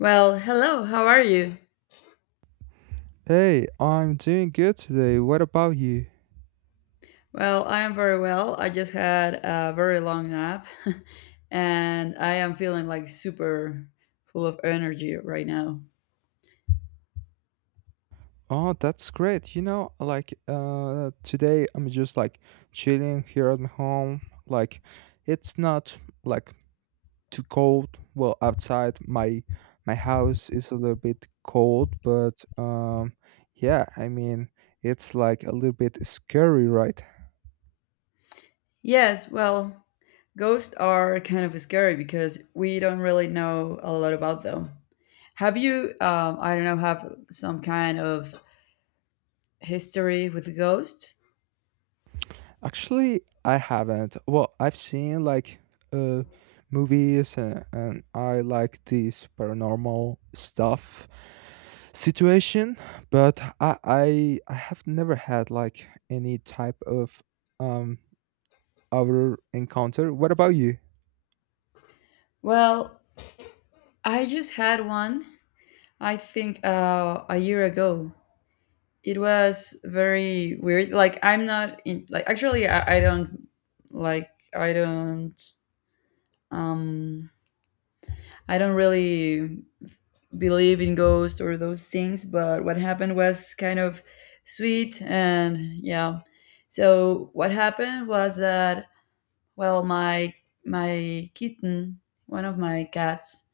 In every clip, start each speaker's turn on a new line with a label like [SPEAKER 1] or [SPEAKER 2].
[SPEAKER 1] Well, hello, how are you?
[SPEAKER 2] Hey, I'm doing good today. What about you?
[SPEAKER 1] Well, I am very well. I just had a very long nap and I am feeling like super full of energy right now.
[SPEAKER 2] Oh, that's great. Today I'm just chilling here at my home. It's not like too cold. Well, outside my house is a little bit cold, but yeah, I mean, it's like a little bit scary, right?
[SPEAKER 1] Yes, well, ghosts are kind of scary because we don't really know a lot about them. Have you, I don't know, have some kind of history with ghosts?
[SPEAKER 2] Actually, I haven't. Well, I've seen like uh movies and I like this paranormal stuff situation, but I have never had like any type of um other encounter. What about you?
[SPEAKER 1] Well, I just had one, I think a year ago. It was very weird. Like, I'm not in, like, actually, I don't, like, i don't um I don't really believe in ghosts or those things, but what happened was kind of sweet, and yeah. So what happened was that, well, my kitten, one of my cats,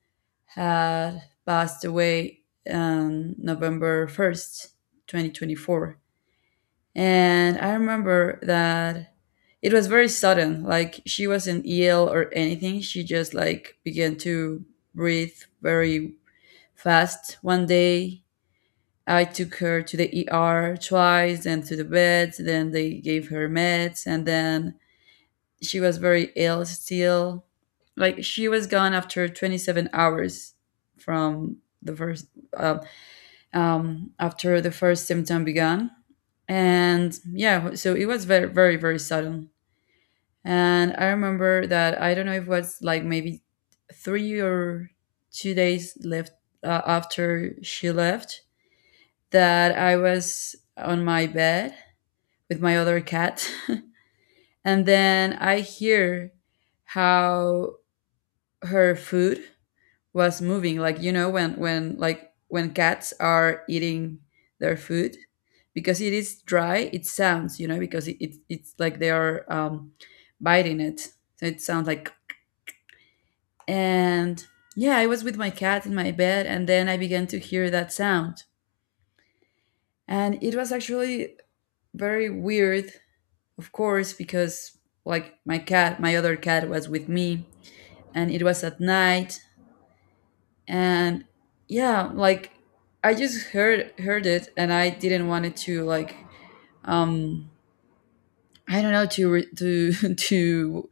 [SPEAKER 1] had passed away on November 1st, 2024. And I remember that it was very sudden. Like, she wasn't ill or anything. She just like began to breathe very fast one day. I took her to the ER twice and to the bed. Then they gave her meds, and then she was very ill still. Like, she was gone after 27 hours from the first uh, after the first symptom began. And yeah, so it was very, very, very sudden. And I remember that, I don't know, if it was like maybe 3 or 2 days left, after she left, that I was on my bed with my other cat, and then I hear how her food was moving. Like, you know, when when cats are eating their food, because it is dry, it sounds, you know, because it's like they are biting it, so it sounds like. And yeah, I was with my cat in my bed, and then I began to hear that sound. And it was actually very weird, of course, because, like, my other cat was with me, and it was at night. And yeah, like, I just heard it, and I didn't want it to, like, um I don't know, to to to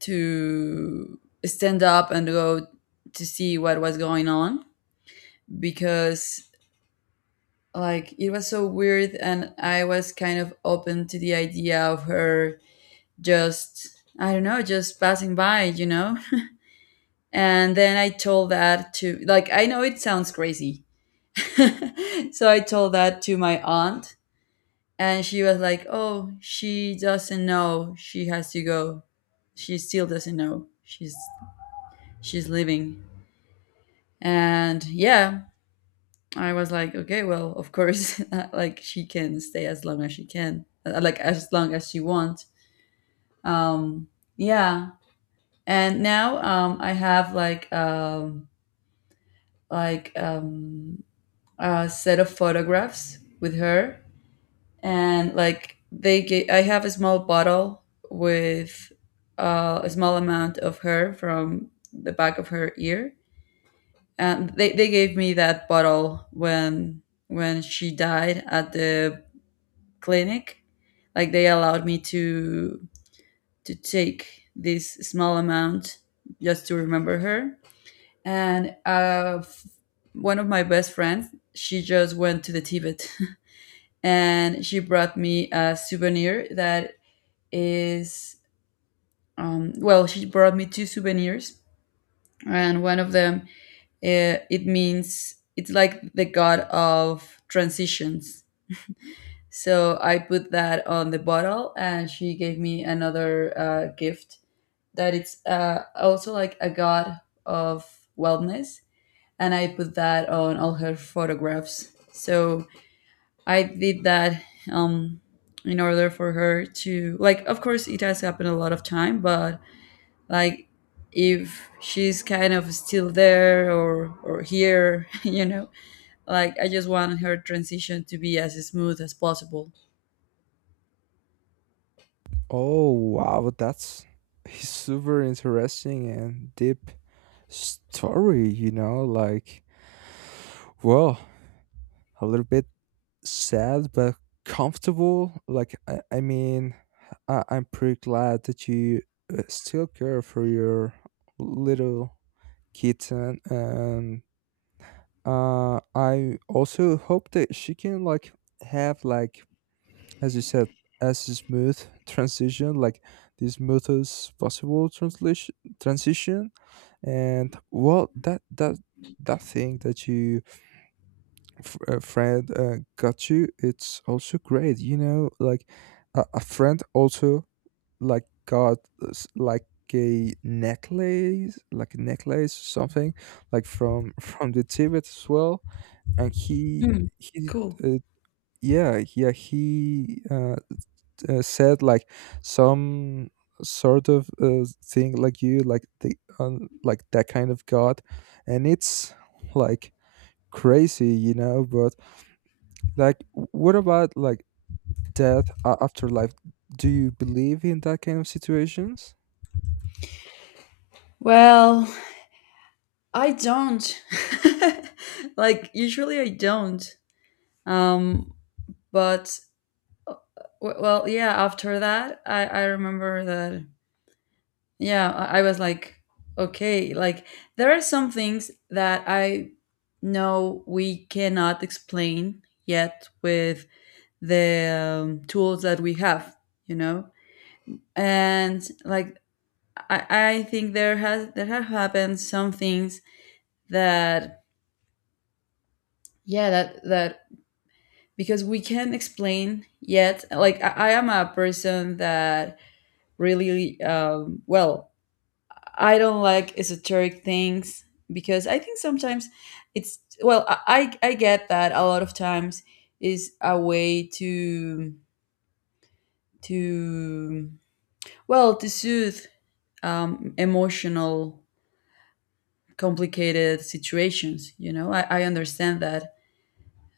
[SPEAKER 1] to stand up and go to see what was going on, because, like, it was so weird, and I was kind of open to the idea of her just, I don't know, just passing by. And then I told that to, like, I know it sounds crazy, so I told that to my aunt, and she was like, "Oh, she doesn't know. She has to go. She still doesn't know. She's leaving." And yeah, I was like, "Okay, well, of course, like, she can stay as long as she can, as long as she wants." Um, yeah, and now, I have, like um, a set of photographs with her. And, I have a small bottle with a small amount of hair from the back of her ear, and they gave me that bottle when she died at the clinic. Like, they allowed me to take this small amount, just to remember her. And one of my best friends, she just went to the Tibet and she brought me a souvenir that is, well, she brought me 2 souvenirs, and one of them, it means, it's like the god of transitions. So I put that on the bottle, and she gave me another gift that it's, also like a god of wellness, and I put that on all her photographs. So I did that, um, in order for her to like. Of course, it has happened a lot of time, but, like, if she's kind of still there, or here, like, I just want her transition to be as smooth as possible.
[SPEAKER 2] Oh wow, that's a super interesting and deep story, you know, like well, a little bit sad but comfortable. Like I mean, I'm pretty glad that you still care for your little kitten, and I also hope that she can have like, as you said, as a smooth transition, like the smoothest possible translation transition. And well, that thing that you Fred got you. It's also great, you know. Like a friend also got s- like a necklace, like a necklace something, like from from the Tibet as well. And
[SPEAKER 1] Mm,
[SPEAKER 2] he
[SPEAKER 1] cool.
[SPEAKER 2] uh, yeah yeah he said like some sort of thing like you the like that kind of god, and it's like crazy, you know, but like, what about like death afterlife? Do you believe in that kind of situations?
[SPEAKER 1] Well, I don't. Like, usually I don't, um but, well, yeah, after that, I remember that, yeah. I was like, okay, like, there are some things that I know we cannot explain yet with the, tools that we have, you know? And, like, I think there have happened some things that, yeah, that because we can't explain yet. Like, I am a person that really, well, I don't like esoteric things, because I think sometimes it's well, I get that a lot of times is a way to to well to, soothe emotional, complicated situations. You know, I understand that.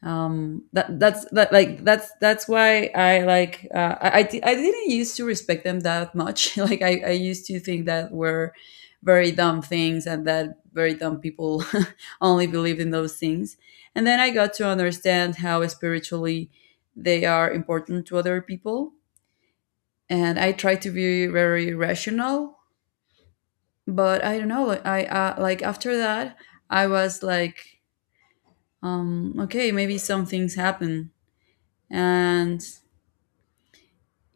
[SPEAKER 1] That's why I like, I didn't used to respect them that much. Like, I used to think that were very dumb things and that very dumb people only believe in those things. And then I got to understand how spiritually they are important to other people. And I try to be very rational, but I don't know, like, I like, after that, I was like, okay, maybe some things happen. And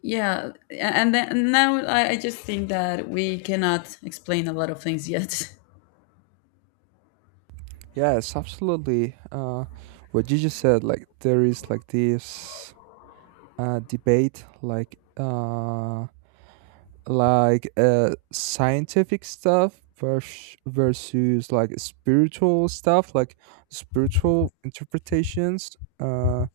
[SPEAKER 1] yeah, and then now, I just think that we cannot explain a lot of things yet.
[SPEAKER 2] Yes, absolutely. What you just said, like there is like this debate, like scientific stuff versus like spiritual stuff, like spiritual interpretations.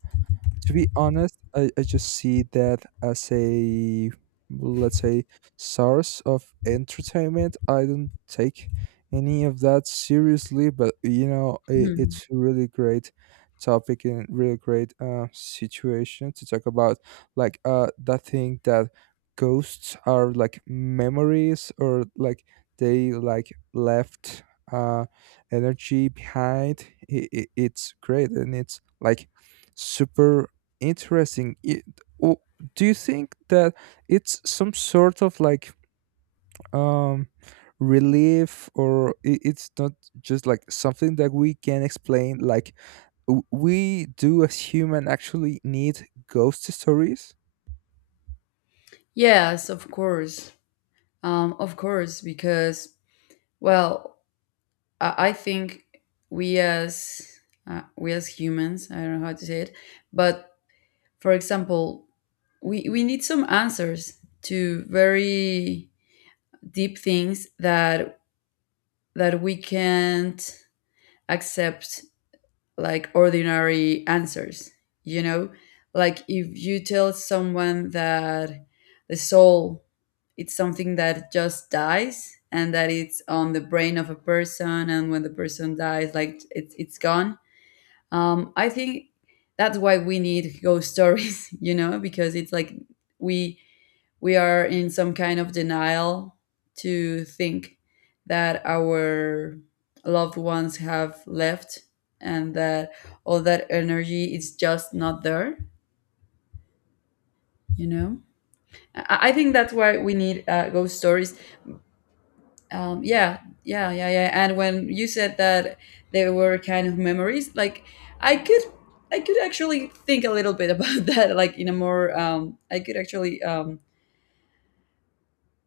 [SPEAKER 2] To be honest, I just see that as a, let's say, source of entertainment. I don't take any of that seriously, but you know, I
[SPEAKER 1] Hmm.
[SPEAKER 2] it's a really great topic and really great situation to talk about. Like that thing that ghosts are like memories, or like they like left uh energy behind. It's great, and it's like super interesting. W- do you think that it's some sort of like um, relief, or it's not just like something that we can explain? Like we do as human actually need ghost stories.
[SPEAKER 1] Yes, of course. Of course, because, well, I think we as, humans, I don't know how to say it, but, for example, we need some answers to very deep things that we can't accept, like, ordinary answers, you know, like, if you tell someone that the soul, it's something that just dies and that it's on the brain of a person, and when the person dies, like, it's gone. I think that's why we need ghost stories. You know, because it's like, we we are in some kind of denial to think that our loved ones have left and that all that energy is just not there you know I think that's why we need, ghost stories. Yeah, yeah, yeah, yeah, and when you said that they were kind of memories, like, i could I could actually think a little bit about that, like, in a more, I could actually,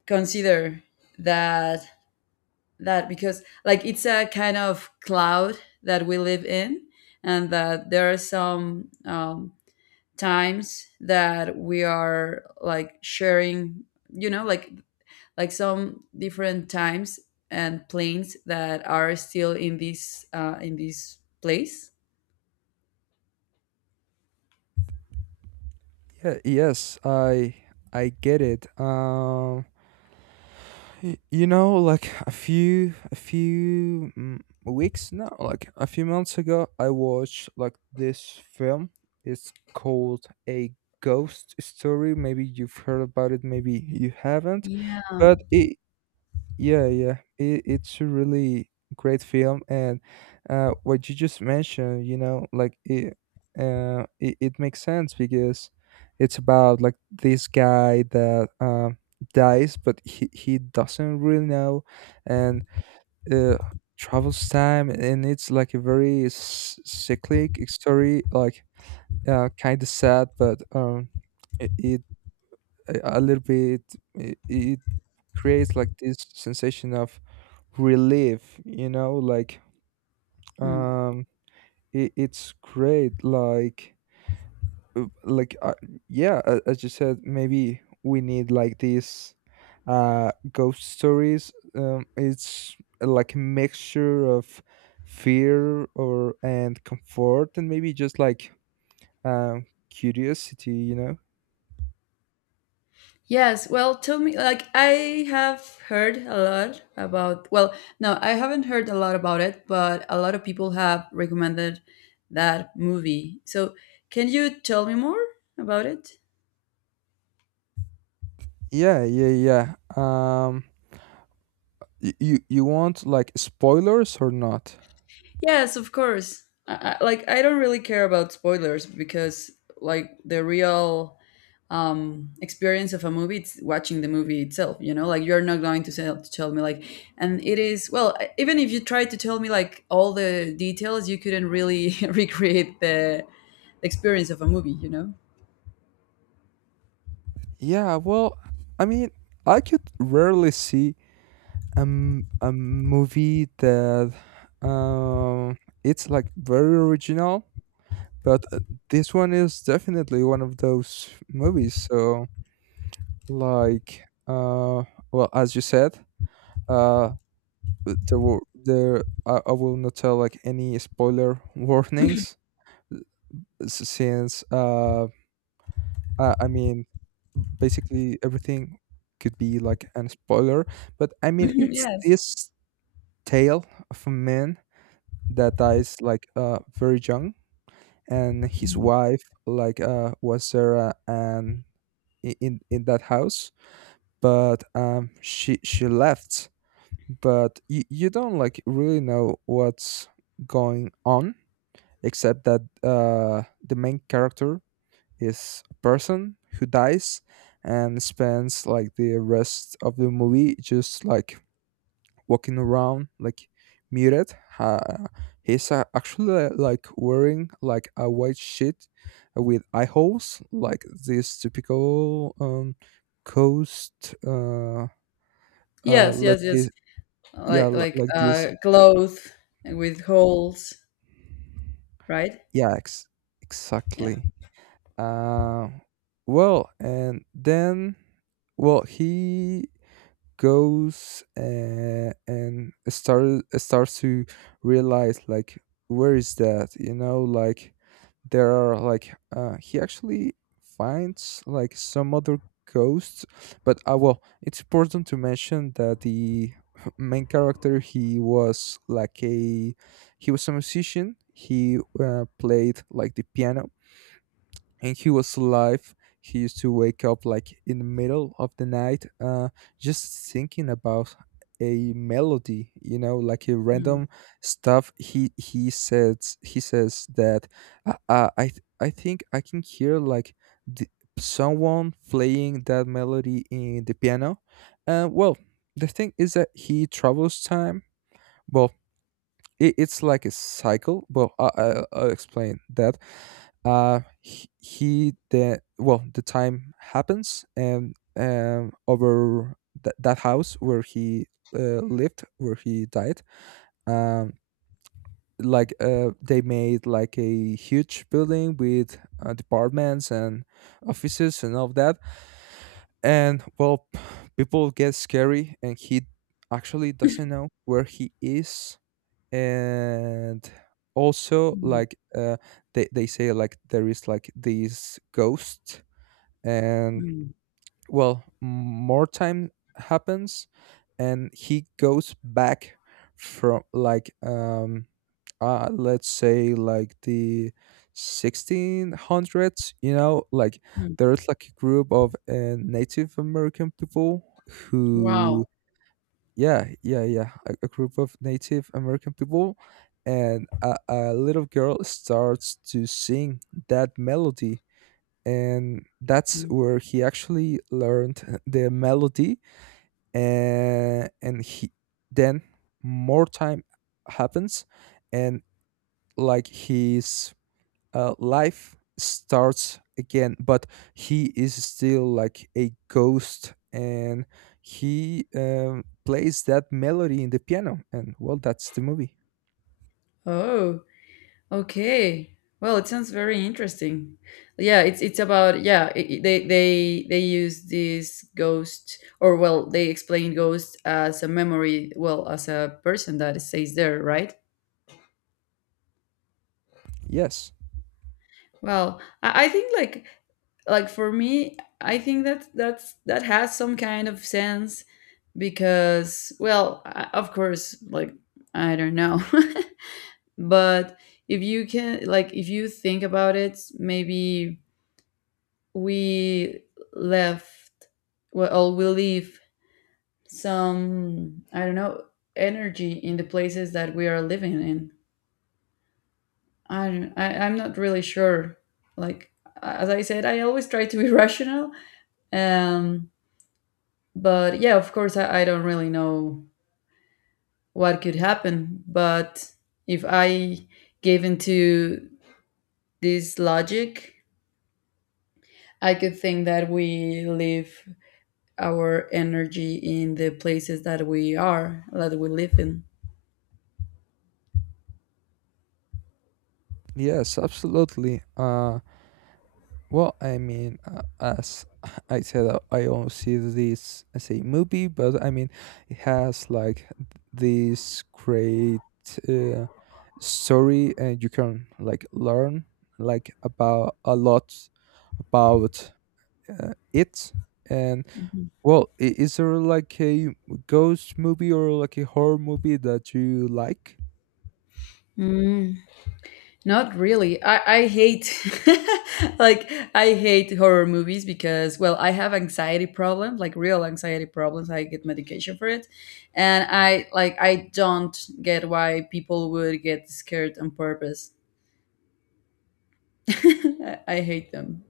[SPEAKER 1] consider that because, like, it's a kind of cloud that we live in, and that there are some, times that we are like sharing, you know like like some different times and planes that are still in this, place.
[SPEAKER 2] Yeah. Yes. I get it. You know, like weeks now, like a few months ago, I watched like this film. It's called A Ghost Story. Maybe you've heard about it, maybe you haven't.
[SPEAKER 1] Yeah.
[SPEAKER 2] But yeah, yeah, it's a really great film, and what you just mentioned, you know, like it makes sense because it's about like this guy that dies, but he doesn't really know, and uh, travels time, and it's like a very cyclic story, like kind of sad, but it, it a little bit it, it creates like this sensation of relief, you know, like
[SPEAKER 1] Hmm.
[SPEAKER 2] um it, it's great. Like uh, like uh, yeah, as you said, maybe we need like these ghost stories. It's like a mixture of fear or and comfort and maybe just like curiosity, you know.
[SPEAKER 1] Yes, well, tell me, like, I have heard a lot about, well, no, I haven't heard a lot about it, but a lot of people have recommended that movie. So, can you tell me more about it?
[SPEAKER 2] yeah yeah yeah um you want like spoilers or not?
[SPEAKER 1] Yes, of course. Like, I don't really care about spoilers because, like, the real experience of a movie, it's watching the movie itself, like, you're not going to to tell me, like. And it is, well, even if you tried to tell me, like, all the details, you couldn't really recreate the experience of a movie.
[SPEAKER 2] Yeah, well, I mean, I could rarely see a movie that um it's like very original, but this one is definitely one of those movies. So like uh well, as you said, uh there were there I will not tell like any spoiler warnings s- since I mean, basically everything could be like an spoiler, but I mean,
[SPEAKER 1] Mhm,
[SPEAKER 2] it's
[SPEAKER 1] yes.
[SPEAKER 2] this tale of a man that dies like very young, and his
[SPEAKER 1] Mhm.
[SPEAKER 2] wife like was there, and in that house, but she left, but you don't like really know what's going on, except that the main character is a person who dies and spends like the rest of the movie just like walking around like muted. He's actually like wearing like a white sheet with eye holes, like this typical coast
[SPEAKER 1] Yes,
[SPEAKER 2] let's
[SPEAKER 1] yes,
[SPEAKER 2] say.
[SPEAKER 1] yes.
[SPEAKER 2] Yeah,
[SPEAKER 1] like like
[SPEAKER 2] like this.
[SPEAKER 1] clothes, with holes, right?
[SPEAKER 2] Yeah,
[SPEAKER 1] Yeah.
[SPEAKER 2] exactly. Uh well and then, well, he goes, and start starts to realize like where is that, you know, like there are like he actually finds like some other ghosts. But well, it's important to mention that the main character, he was like a musician. He played like the piano, and he was alive. He used to wake up like in the middle of the night, just thinking about a melody, you know, like a
[SPEAKER 1] Mm,
[SPEAKER 2] random stuff. He says that I think I can hear like the, someone playing that melody in the piano. And well, the thing is that he travels time, but it, it's like a cycle. Well, I'll explain that. He the Well, the time happens, and over that house where he lived, where he died, um, they made like a huge building with departments and offices and all of that. And well, people get scary, and he actually doesn't know where he is. And also
[SPEAKER 1] mm,
[SPEAKER 2] like they say like there is like these ghosts. And
[SPEAKER 1] mm,
[SPEAKER 2] well, more time happens, and he goes back from like let's say like the 1600s, you know, like
[SPEAKER 1] mm.
[SPEAKER 2] there's like a group of native american people
[SPEAKER 1] Wow.
[SPEAKER 2] who... Yeah, yeah, yeah. A group of Native American people, and a little girl starts to sing that melody. And that's
[SPEAKER 1] Mm.
[SPEAKER 2] where he actually learned the melody. And he, then, more time happens, and like his life starts again, but he is still like a ghost, and he plays that melody in the piano. And well, that's the movie.
[SPEAKER 1] Oh. Okay. Well, it sounds very interesting. Yeah, it's about, yeah, they use this ghost, or, well, they explain ghost as a memory, well, as a person that stays there, right?
[SPEAKER 2] yes
[SPEAKER 1] Well, I think like for me, I think that that has some kind of sense, because, well, I, of course, like, I don't know, but if you can like if you think about it, maybe we left well, we leave some, I don't know, energy in the places that we are living in. I'm not really sure, like, as I said, I always try to be rational, um but, yeah, of course, I don't really know what could happen, but if I gave into this logic, I could think that we live our energy in the places that that we live in.
[SPEAKER 2] yes, absolutely. Well, I mean, as I said, I don't see this as a movie, but I mean, it has like this great uh, story, and you can like learn like about a lot about it. And well, is there like a ghost movie or like a horror movie that you like?
[SPEAKER 1] Mm, not really. I hate like, I hate horror movies, because, well, I have anxiety problems, like, real anxiety problems. I get medication for it. And I don't get why people would get scared on purpose. I hate them.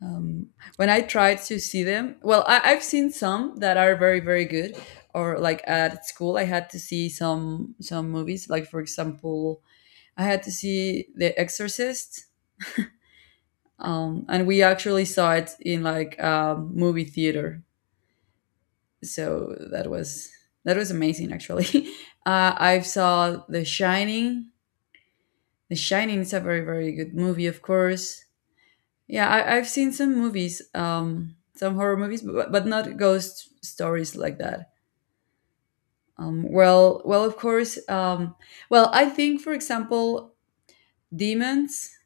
[SPEAKER 1] um, when I tried to see them, well, I've seen some that are very, very good. Or, like, at school, I had to see some movies. Like, for example, I had to see The Exorcist, and we actually saw it in, like, a movie theater. So that was amazing. Actually, I saw The Shining. The Shining is a very, very good movie, of course. Yeah, I've seen some movies, some horror movies, but not ghost stories like that. Well, of course. Well, I think, for example, demons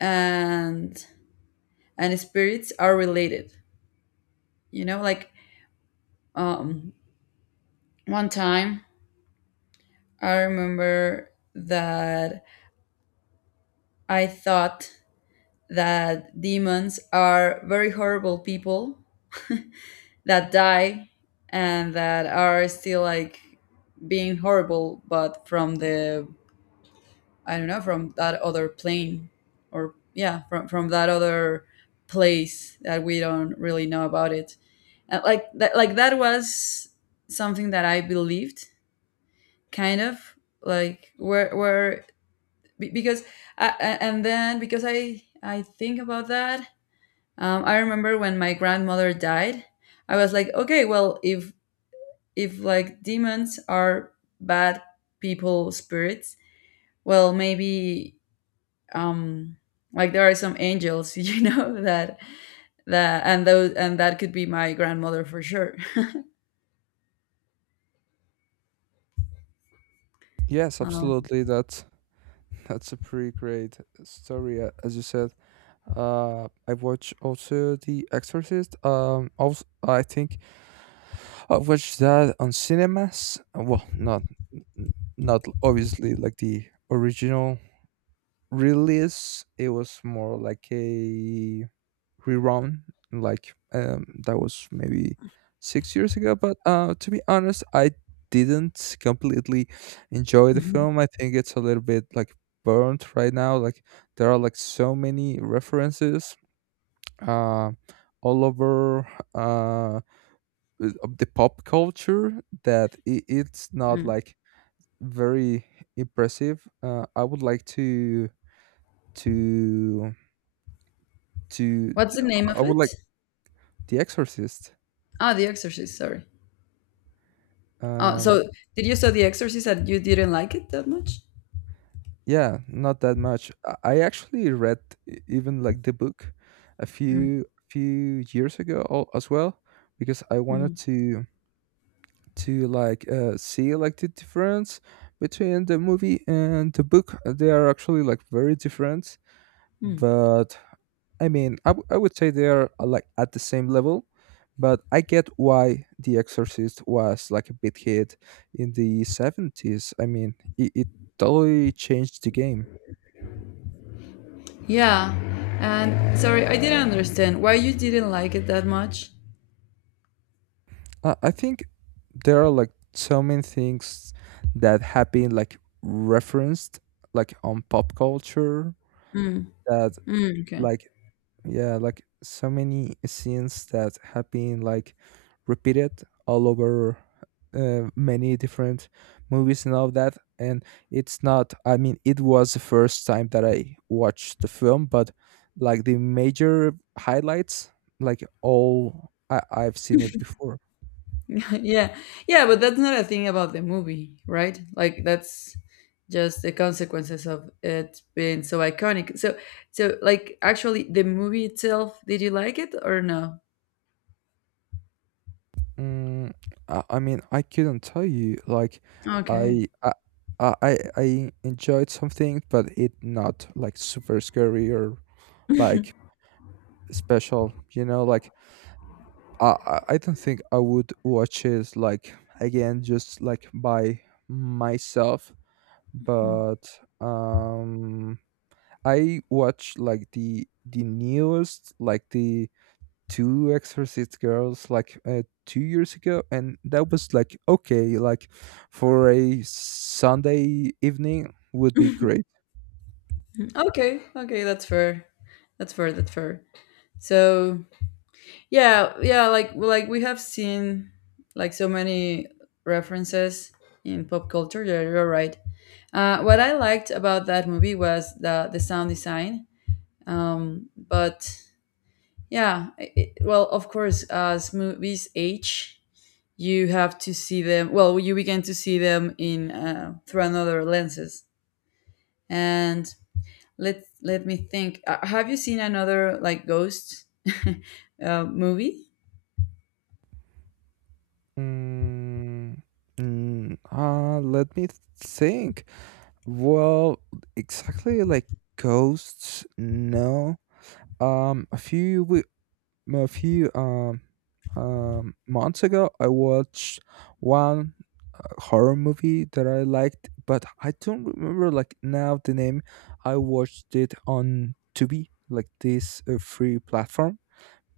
[SPEAKER 1] and and spirits are related. You know, like um, one time I remember that I thought that demons are very horrible people that die and that are still like being horrible but from the, I don't know, from that other plane or yeah, from that other place that we don't really know about it. And like that was something that I believed, kind of. Like where be- because I- and then because I think about that. I remember when my grandmother died, I was like, okay, well, if like demons are bad people spirits, well maybe um like there are some angels, you know, that that and those and that could be my grandmother for sure.
[SPEAKER 2] Yes,
[SPEAKER 1] Um,
[SPEAKER 2] absolutely. That's a pretty great story, as you said. I watch also The Exorcist. Also I think I watched that on cinemas. Well, not obviously like the original release. It was more like a rerun. Like that was maybe 6 years ago. But to be honest, I didn't completely enjoy the film. I think it's a little bit like burnt right now. Like there are like so many references uh, all over uh, of the pop culture that I it's not
[SPEAKER 1] mm.
[SPEAKER 2] like very impressive. To to
[SPEAKER 1] What's the name
[SPEAKER 2] I
[SPEAKER 1] of
[SPEAKER 2] would
[SPEAKER 1] it?
[SPEAKER 2] like The Exorcist.
[SPEAKER 1] Ah, The Exorcist. Sorry. Oh,
[SPEAKER 2] Um,
[SPEAKER 1] so did you saw The Exorcist and you didn't like it that much?
[SPEAKER 2] yeah, not that much. I actually read even like the book a
[SPEAKER 1] Mm,
[SPEAKER 2] few few years ago, as well, because I wanted
[SPEAKER 1] mm,
[SPEAKER 2] to like see like the difference between the movie and the book. They are actually like very different,
[SPEAKER 1] mm.
[SPEAKER 2] but I would say they are like at the same level. But I get why the exorcist was like a big hit in the 70s. I mean, it totally changed the game.
[SPEAKER 1] Yeah, and sorry, I didn't understand why you didn't like it that much.
[SPEAKER 2] I think there are like so many things that have been like referenced like on pop culture
[SPEAKER 1] Mm,
[SPEAKER 2] that
[SPEAKER 1] mm, okay.
[SPEAKER 2] like yeah, like so many scenes that have been like repeated all over many different movies and all of that. And it's not... I mean, it was the first time that I watched the film, but like the major highlights, I've seen it before.
[SPEAKER 1] Yeah, yeah, but that's not a thing about the movie, right? Like that's just the consequences of it being so iconic. So, so like, actually, the movie itself, did you like it or no?
[SPEAKER 2] mm, I mean, I couldn't tell you like
[SPEAKER 1] Okay.
[SPEAKER 2] i i I enjoyed something, but it not like super scary or like special, you know. Like I don't think I would watch it like again just like by myself. But um I watch like the newest like the two exorcist girls like 2 years ago, and that was like okay. Like for a sunday evening, would be great.
[SPEAKER 1] Okay, okay, that's fair. That's fair, that's fair. So yeah, yeah, like we have seen like so many references in pop culture, yeah, you're right. What I liked about that movie was the sound design. But yeah, well, of course, as movies age, you have to see them. Well, you begin to see them in, through another lenses. And let me think. Have you seen another like ghost movie?
[SPEAKER 2] mm, Let me think. Well, exactly like ghosts. No. Um, a few we- a few months ago, I watched one horror movie that I liked, but I don't remember like now the name. I watched it on Tubi, like this free platform,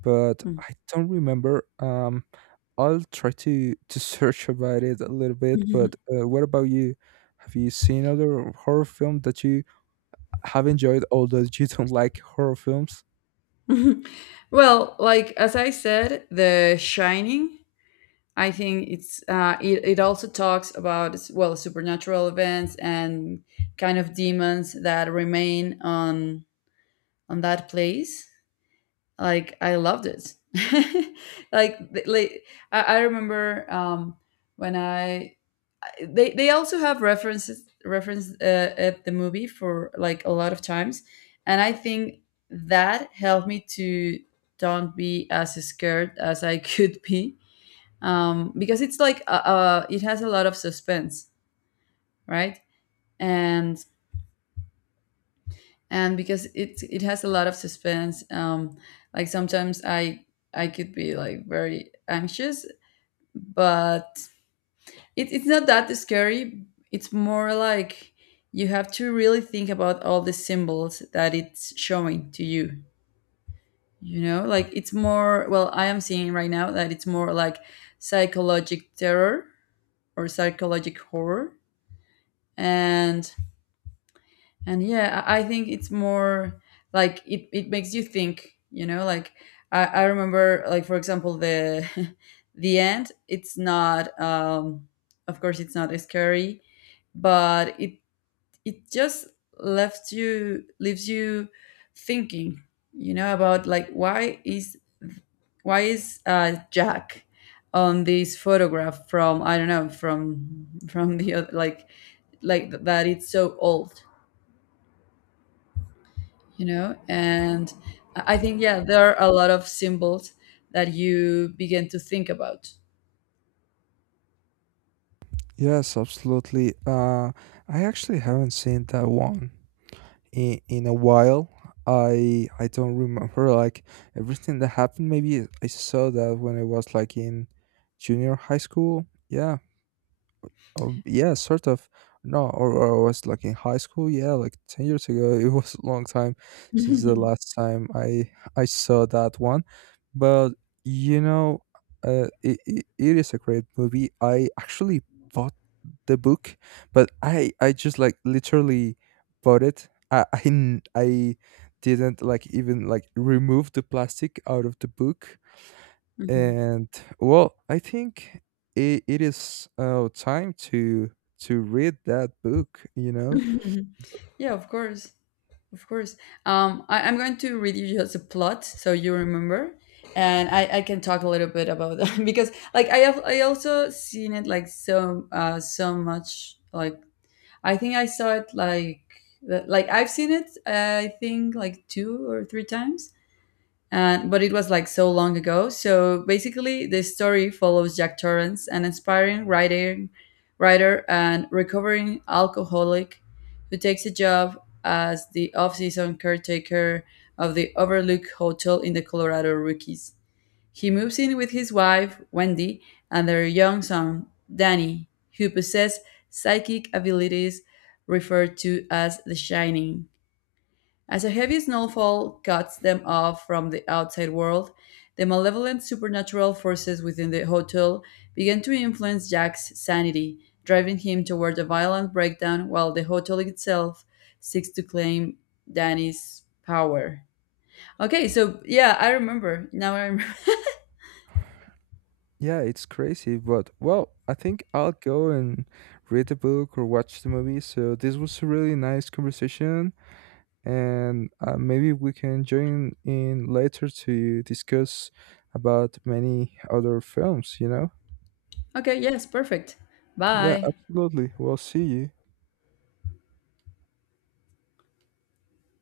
[SPEAKER 2] but
[SPEAKER 1] Mm.
[SPEAKER 2] I don't remember. I'll try to search about it a little bit. But what about you? Have you seen other horror film that you have enjoyed, although you don't like horror films?
[SPEAKER 1] Well, like as I said, The Shining, I think it's it also talks about, well, supernatural events and kind of demons that remain on that place. Like I loved it. like, like I remember when I, they also have references reference at the movie for like a lot of times, and I think that helped me to don't be as scared as I could be. Because it's like it has a lot of suspense, right? And and because it has a lot of suspense, like sometimes I could be like very anxious, but it, it's not that scary. It's more like you have to really think about all the symbols that it's showing to you. You know, like it's more, well, I am seeing right now that it's more like psychologic terror or psychologic horror. And and yeah, I think it's more like it makes you think, you know, like I remember, like, for example, the the end, it's not of course it's not scary, but it just left you leaves you thinking, you know, about like, why is, why is Jack on this photograph from, I don't know, from from the that it's so old, you know? And I think, yeah, there are a lot of symbols that you begin to think about.
[SPEAKER 2] Yes, absolutely. I actually haven't seen that one in a while. I don't remember like everything that happened. Maybe I saw that when I was like in junior high school. Yeah. Oh, yeah, sort of. No, or I was like in high school. Yeah, like 10 years ago. It was a long time since the last time I saw that one. But you know, it is a great movie. I actually bought the book, but I just like literally bought it. I didn't like even like remove the plastic out of the book.
[SPEAKER 1] Mhm.
[SPEAKER 2] And well, I think it is time to read that book. You know,
[SPEAKER 1] Yeah, of course. Of course. I'm going to read you just a plot so you remember, and I can talk a little bit about that because like I have, I also seen it like so, so much. Like I think I saw it like I've seen it, I think, like two or three times, but it was like so long ago. So basically, the story follows Jack Torrance, an aspiring writing, writer and recovering alcoholic who takes a job as the off season caretaker of the Overlook Hotel in the Colorado Rockies. He moves in with his wife, Wendy, and their young son, Danny, who possess psychic abilities referred to as the Shining. As a heavy snowfall cuts them off from the outside world, the malevolent supernatural forces within the hotel begin to influence Jack's sanity, driving him toward a violent breakdown while the hotel itself seeks to claim Danny's power. Okay, so yeah, I remember. Now I remember.
[SPEAKER 2] yeah, it's crazy, but well, I think I'll go and read the book or watch the movie. So this was a really nice conversation, and maybe we can join in later to discuss about many other films. You know,
[SPEAKER 1] Okay, yes, perfect.
[SPEAKER 2] yeah,
[SPEAKER 1] Bye.
[SPEAKER 2] absolutely. We'll see you.